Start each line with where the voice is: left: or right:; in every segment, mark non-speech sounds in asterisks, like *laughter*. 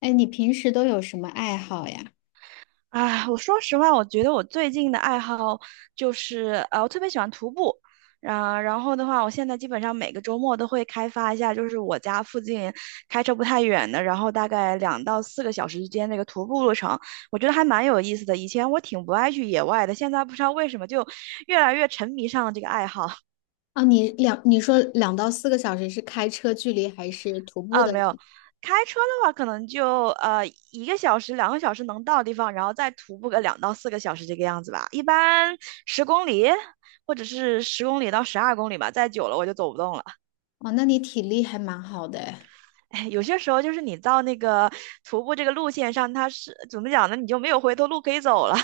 left: 哎，你平时都有什么爱好呀？
right: 啊，我说实话，我觉得我最近的爱好就是，我特别喜欢徒步。啊，然后的话，我现在基本上每个周末都会开发一下，就是我家附近开车不太远的，然后大概两到四个小时之间那个徒步路程，我觉得还蛮有意思的。以前我挺不爱去野外的，现在不知道为什么就越来越沉迷上了这个爱好。
left: 啊，你说2到4个小时是开车距离还是徒步
right: 啊，
left: 的？
right: 没有，开车的话可能就1个小时、2个小时能到的地方，然后再徒步个两到四个小时这个样子吧。一般十公里或者是10公里到12公里吧，再久了我就走不动了。
left: 哦，那你体力还蛮好的哎。
right: 哎，有些时候就是你到那个徒步这个路线上，它是怎么讲呢？你就没有回头路可以走了。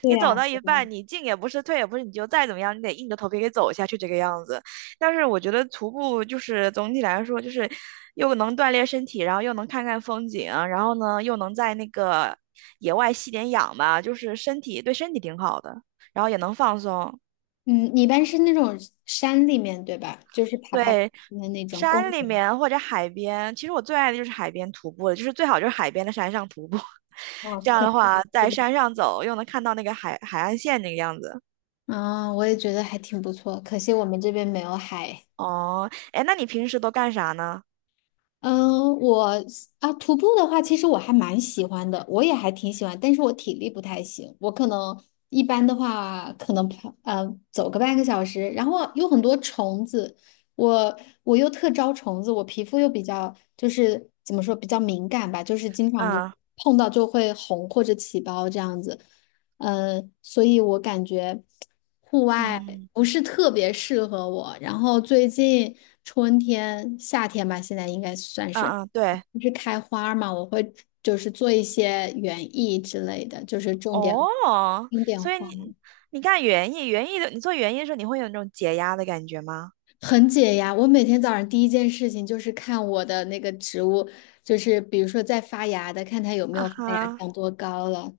left: 对
right: 你走
left: 呀，
right: 到一半，你进也不是，退也不是，你就再怎么样，你得硬着头皮给走下去这个样子。但是我觉得徒步就是总体来说，就是又能锻炼身体，然后又能看看风景，然后呢又能在那个野外吸点氧吧，就是对身体挺好的，然后也能放松。
left: 嗯，你一般是那种山里面对吧？就是爬爬山
right: 对，
left: 的那种公
right: 山里
left: 园。
right: 面或者海边，其实我最爱的就是海边徒步了，就是最好就是海边的山上徒步，*laughs*
left: 哦，
right: 这样
left: 可
right: 的
left: 惜我
right: 话
left: 们这
right: 在
left: 边。
right: 山上走又能看到那个海岸线那个样子。
left: 啊，我也觉得还挺不错，可惜我们这边没有海。
right: 哦，哎，那你平时都干啥呢？
left: 嗯，我啊，徒步的话，其实我还蛮喜欢的，我也还挺喜欢，但是我体力不太行，我可能一般的话，可能跑走个半个小时，然后有很多虫子，我我又特招虫子，我皮肤又比较就是怎么说比较敏感吧，就是经常就
right: 嗯
left: 碰到就会红或者起包这样子，嗯，所以我感觉。户外
right: 嗯，
left: 不是特别适合我。然后最近春天、夏天吧，现在应该算是
right: 嗯嗯，对，
left: 不是开花嘛，我会就是做一些园艺之类的，就是种点
right: 哦，所以
left: 花，
right: 你干园艺，园艺的你做园艺的时候，你会有那种解压的感觉吗？
left: 很解压。我每天早上第一件事情就是看我的那个植物，就是比如说在发芽的，看它有没
right: 啊
left: 有发芽，
right: 哈，
left: 长多高了。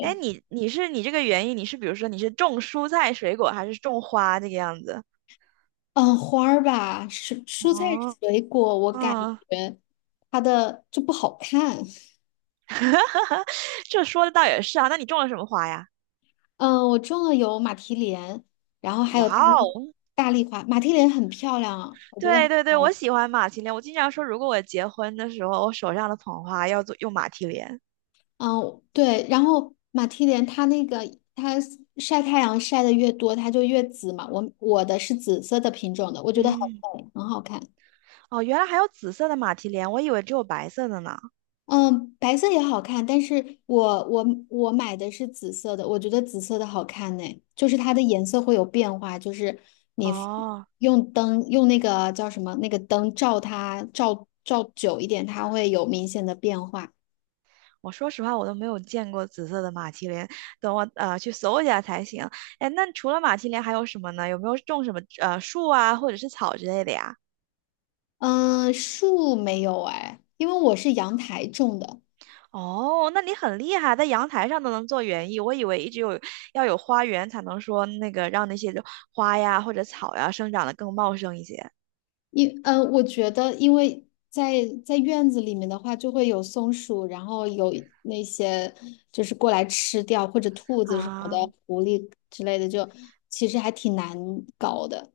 right: 哎，你是你这个园艺，比如说你是种蔬菜水果，还是种花这个样子？
left: 嗯，花儿吧，蔬菜
right: 哦，
left: 水果，我感
right: 嗯，
left: 觉它的就不好看。*laughs*
right: *laughs* 这说的倒也是啊，那你种了什么花呀？
left: 嗯，我种了有马蹄莲，然后还有
right: 哇哦，
left: 大丽花。马蹄莲很漂亮啊，我觉得很
right: 对对对，
left: 漂
right: 我
left: 亮。
right: 喜欢马蹄莲，我经常说，如果我结婚的时候，我手上的捧花要用马蹄莲。
left: 嗯，对，然后马蹄莲它那个它晒太阳晒的越多，它就越紫嘛。我的是紫色的品种的，我觉得很
right: 嗯。
left: 美，很好看。
right: 哦，原来还有紫色的马蹄莲，我以为只有白色的呢。
left: 嗯，白色也好看，但是我买的是紫色的，我觉得紫色的好看呢，就是它的颜色会有变化，就是你
right: 哦，
left: 用灯用那个叫什么那个灯照它照照久一点，它会有明显的变化。
right: 我说实话，我都没有见过紫色的马蹄莲，等我去搜一下才行。哎，那除了马蹄莲还有什么呢？有没有种什么树啊，或者是草之类的呀？
left: 嗯，树没有哎，因为我是阳台种的。
right: 哦，那你很厉害，在阳台上都能做园艺。我以为一直有要有花园才能说那个让那些花呀或者草呀生长得更茂盛一些。
left: 我觉得，因为在院子里面的话，就会有松鼠，然后有那些就是过来吃掉或者兔子什么的，
right: 啊，
left: 狐狸之类的，就其实还挺难搞的。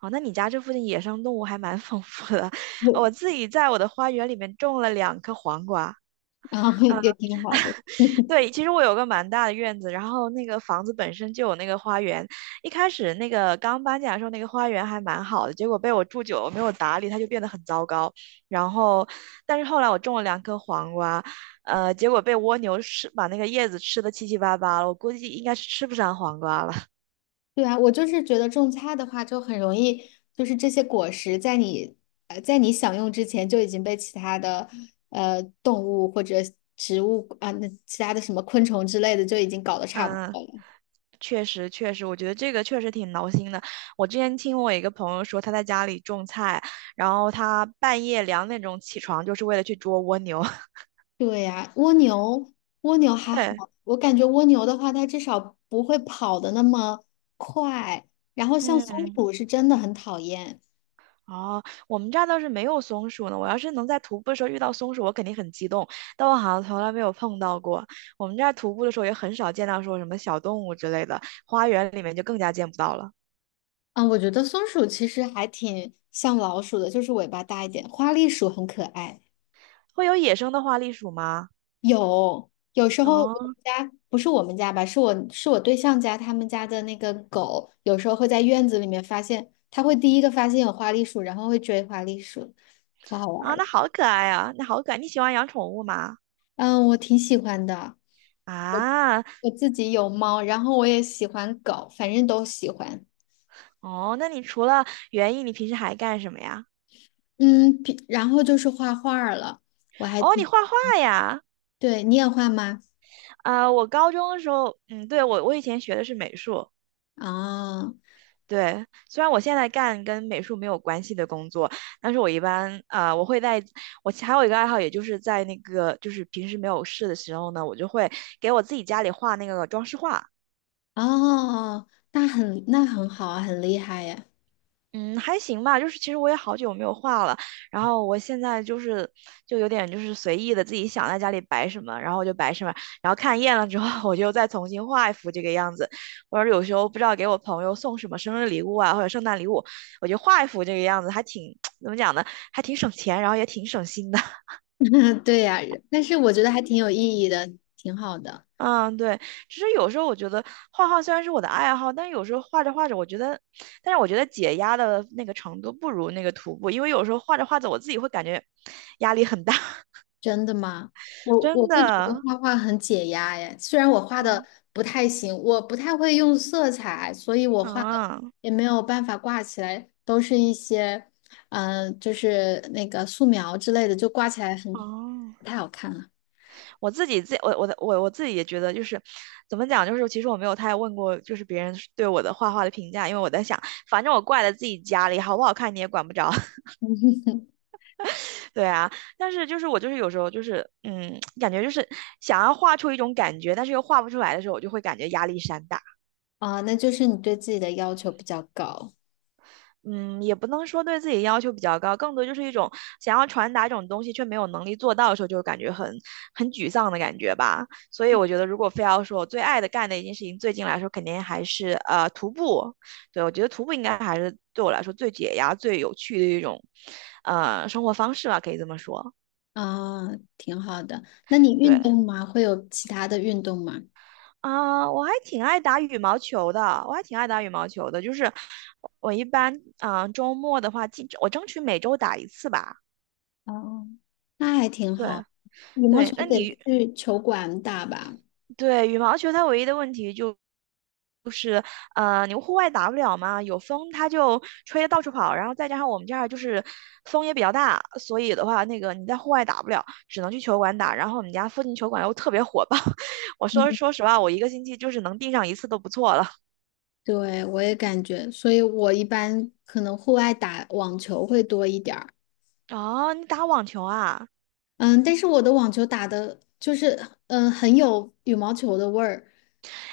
right: 哦，那你家这附近野生动物还蛮丰富的。*laughs* 我
left: 我
right: 自己在我的花园里面种了两颗黄瓜。
left: 然后也 *laughs* 挺好的。*laughs*
right: 对，其实我有个蛮大的院子，然后那个房子本身就有那个花园。一开始那个刚搬进来的时候，那个花园还蛮好的，结果被我住久了没有打理，它就变得很糟糕。然后，但是后来我种了两颗黄瓜，结果被蜗牛吃，把那个叶子吃的七七八八了。我估计应该是吃不上黄瓜了。*laughs*
left: 对啊，我就是觉得种菜的话，就很容易，就是这些果实在你在你享用之前就已经被其他的动物或者植物啊，那其他的什么昆虫之类的就已经搞得差不
right: 嗯，
left: 多了。
right: 确实确实，我觉得这个确实挺挠心的。我之前听我一个朋友说，他在家里种菜，然后他半夜2点钟起床，就是为了去捉蜗牛。
left: 对呀，蜗牛，蜗牛
right: *laughs*
left: 还好，
right: 对，
left: 我感觉蜗牛的话，它至少不会跑的那么快。然后像松
right: 嗯，
left: 鼠是真的很讨厌，
right: 哦，我们这儿倒是没有松鼠呢。我要是能在徒步的时候遇到松鼠，我肯定很激动。但我好像从来没有碰到过。我们这儿徒步的时候也很少见到说什么小动物之类的，花园里面就更加见不到了。
left: 嗯，我觉得松鼠其实还挺像老鼠的，就是尾巴大一点。花栗鼠很可爱，
right: 会有野生的花栗鼠吗？
left: 有时候我们
right: 哦，
left: 家不是我们家吧，是我对象家他们家的那个狗，有时候会在院子里面发现，它会第一个发现有花栗鼠，然后会追花栗鼠，可好玩
right: 啊，
left: 儿了。
right: 那好可爱啊，那好可爱。你喜欢养宠物吗？
left: 嗯，我挺喜欢的。
right: 啊，
left: 我自己有猫，然后我也喜欢狗，反正都喜欢。
right: 哦，那你除了园艺，你平时还干什么呀？
left: 嗯，然后就是画画儿了，我还
right: 哦，你
left: 挺，
right: 画画呀？
left: 对，你也画吗？
right: 啊、我高中的时候，嗯，对，我以前学的是美术，
left: 哦
right: 对，虽然我现在干跟美术没有关系的工作，但是我一般我会在我还有一个爱好，也就是在那个就是平时没有事的时候呢，我就会给我自己家里画那个装饰画。
left: 哦，那很好啊，很厉害呀。
right: 嗯，还行吧，就是其实我也好久没有画了，然后我现在就是就有点就是随意的自己想在家里摆什么，然后就摆什么，然后看厌了之后，我就再重新画一幅这个样子，或者有时候不知道给我朋友送什么生日礼物啊，或者圣诞礼物，我就画一幅这个样子，还挺 *tsk* 怎么讲呢，还挺省钱，然后也挺省心的。
left: *laughs* 对呀，但是我觉得还挺有意义的，挺好的。
right: 嗯，对，其实有时候我觉得画画虽然是我的爱好，但有时候画着画着，我觉得，但是我觉得解压的那个程度不如那个徒步，因为有时候画着画着，我自己会感觉 *sniffs* 压力很大，
left: 真的吗？我
right: *laughs*
left: 我
right: 真
left: 会觉得
right: 的。
left: 画画很解压耶，虽然我画的
right: 嗯
left: 不太行，我不太会用色彩，所以我画的
right: 啊
left: 也没有办法挂起来，都是一些，嗯、就是那个素描之类的，就挂起来很
right: 哦，
left: 不太好看了。
right: 我自己自我我的我我自己也觉得就是怎么讲，就是其实我没有太问过就是别人对我的画画的评价，因为我在想，反正我挂在自己家里，好不好看你也管不着。对啊，但是就是我就是有时候就是，嗯，*tsk* 感觉就是想要画出一种感觉，但是又画不出来的时候，我就会感觉压力山大。
left: 啊、那就是你对自己的要求比较高
right: 嗯，也不能说对自己要求比较高，更多就是一种想要传达一种东西却没有能力做到的时候，就感觉很沮丧的感觉吧。所以我觉得，如果非要说我最爱的干的一件事情，最近来说肯定还是徒步。对，我觉得徒步应该还是对我来说最解压、最有趣的一种生活方式吧，可以这么说。
left: 啊、挺好的。那你运
right: 对，
left: 动吗？会有其他的运动吗？
right: 啊，我还挺爱打羽毛球的，我还挺爱打羽毛球的。就是我一般，啊，周末的话，争取每周打一次吧。
left: 哦，那还挺
right: 对
left: 好。羽毛
right: 对，
left: 球
right: 那
left: 得
right: 你
left: 去球馆打吧。
right: 对羽毛球它唯一的问题就是，你户外打不了嘛，有风它就吹得到处跑，然后再加上我们这儿就是风也比较大，所以的话，那个你在户外打不了，只能去球馆打。然后我们家附近球馆又特别火爆，*laughs* 我说实话，我一个星期就是能订上一次都不错了。
left: 对，我也感觉，所以我一般可能户外打网球会多一点儿，
right: 哦，你打网球啊？
left: 嗯，但是我的网球打的就是，嗯，很有羽毛球的味儿。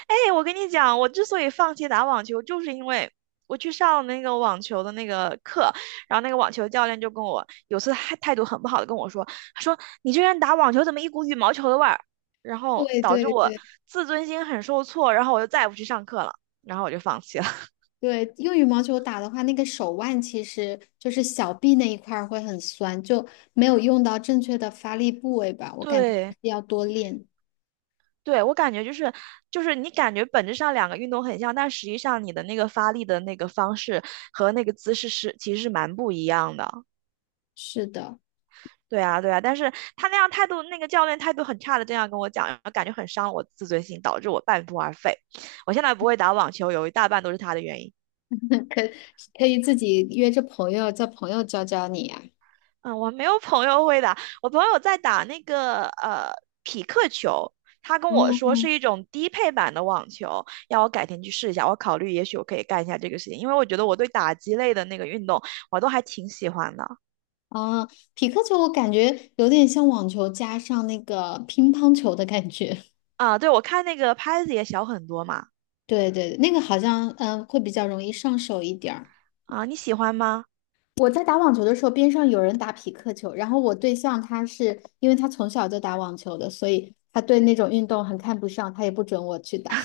right: 哎，我跟你讲，我之所以放弃打网球，就是因为我去上那个网球的那个课，然后那个网球教练就有次还态度很不好的跟我说，他说你居然打网球怎么一股羽毛球的味儿，然后
left: 对
right: 导致
left: 对
right: 我
left: 对
right: 自尊心很受挫，然后我就再也不去上课了，然后我就放弃了。*laughs*
left: 对，用羽毛球打的话，那个手腕其实就是小臂那一块儿会很酸，就没有用到正确的发力部位吧，我感觉还
right: 对，
left: 是要多练。
right: 对，我感觉就是就是你感觉本质上两个运动很像，但实际上你的那个发力的那个方式和那个姿势是其实是蛮不一样的。
left: 是的，
right: 对啊，对啊，但是他那样态度，那个教练态度很差的，这样跟我讲，然后感觉很伤我自尊心，导致我半途而废。我现在不会打网球，有一大半都是他的原因。
left: 可可以自己约着朋友，叫朋友教教你呀。
right: 嗯，我没有朋友会打，我朋友在打那个匹克球，他跟我说
left: 哦
right: 是一种低配版的网球，要我改天去试一下。我考虑也许我可以干一下这个事情，因为我觉得我对打击类的那个运动我都还挺喜欢的。
left: 啊，匹克球我感觉有点像网球加上那个乒乓球的感觉。*laughs*
right: 啊，对，我看那个拍子也小很多嘛。
left: 对对，那个好像嗯会比较容易上手一点儿。
right: 啊，你喜欢吗？
left: 我在打网球的时候，边上有人打匹克球，然后我对象他是因为他从小就打网球的，所以他对那种运动很看不上，他也不准我去打。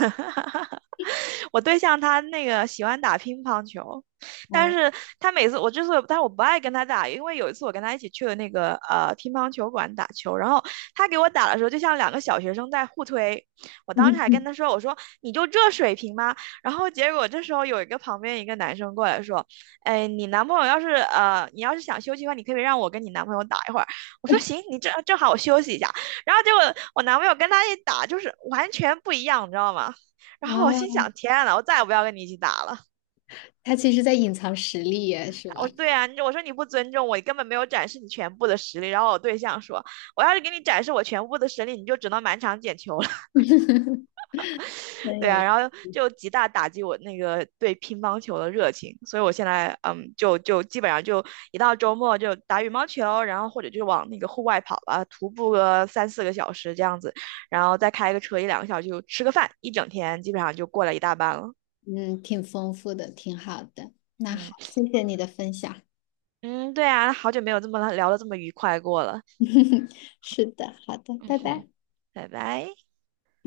right: *laughs* 我对象他那个喜欢打乒乓球，
left: *laughs*
right: 但
left: 啊，
right: 是他每次我之所以，但是我不爱跟他打，因为有一次我跟他一起去了那个乒乓球馆打球，然后他给我打的时候，就像两个小学生在互推。我当时还
left: 嗯
right: 跟他说："我说你就这水平吗？"然后结果这时候有一个旁边一个男生过来说："哎，你要是想休息的话，你可以让我跟你男朋友打一会儿。"我说："行，你正好我休息一下。"然后结果我男朋友跟他一打，就是完全不一样，你知道吗？然后我心想，
left: 啊，
right: 天呐，我再也不要跟你一起打了。
left: 他其实在隐藏实力耶，是
right: 我
left: 吧？
right: 说对啊，我说你不尊重我，你根本没有展示你全部的实力。然后我对象说，我要是给你展示我全部的实力，你就只能满场捡球了。*laughs*
left: *laughs* 真
right: 对啊，
left: 有，
right: 然后就极大打击我那个对乒乓球的热情。所以我现在嗯，就基本上就一到周末就打羽毛球，然后或者就往那个户外跑吧，徒步个3、4个小时这样子，然后再开个车1、2个小时就吃个饭，一整天基本上就过了一大半了。
left: 嗯，挺丰富的，挺好的。那好，
right: 嗯。
left: 谢谢你的分享。
right: 嗯，对啊，好久没有这么聊的这么愉快过了。
left: *laughs* 是的，好的，
right: 嗯
left: 拜
right: 哼，
left: 拜。
right: 拜拜。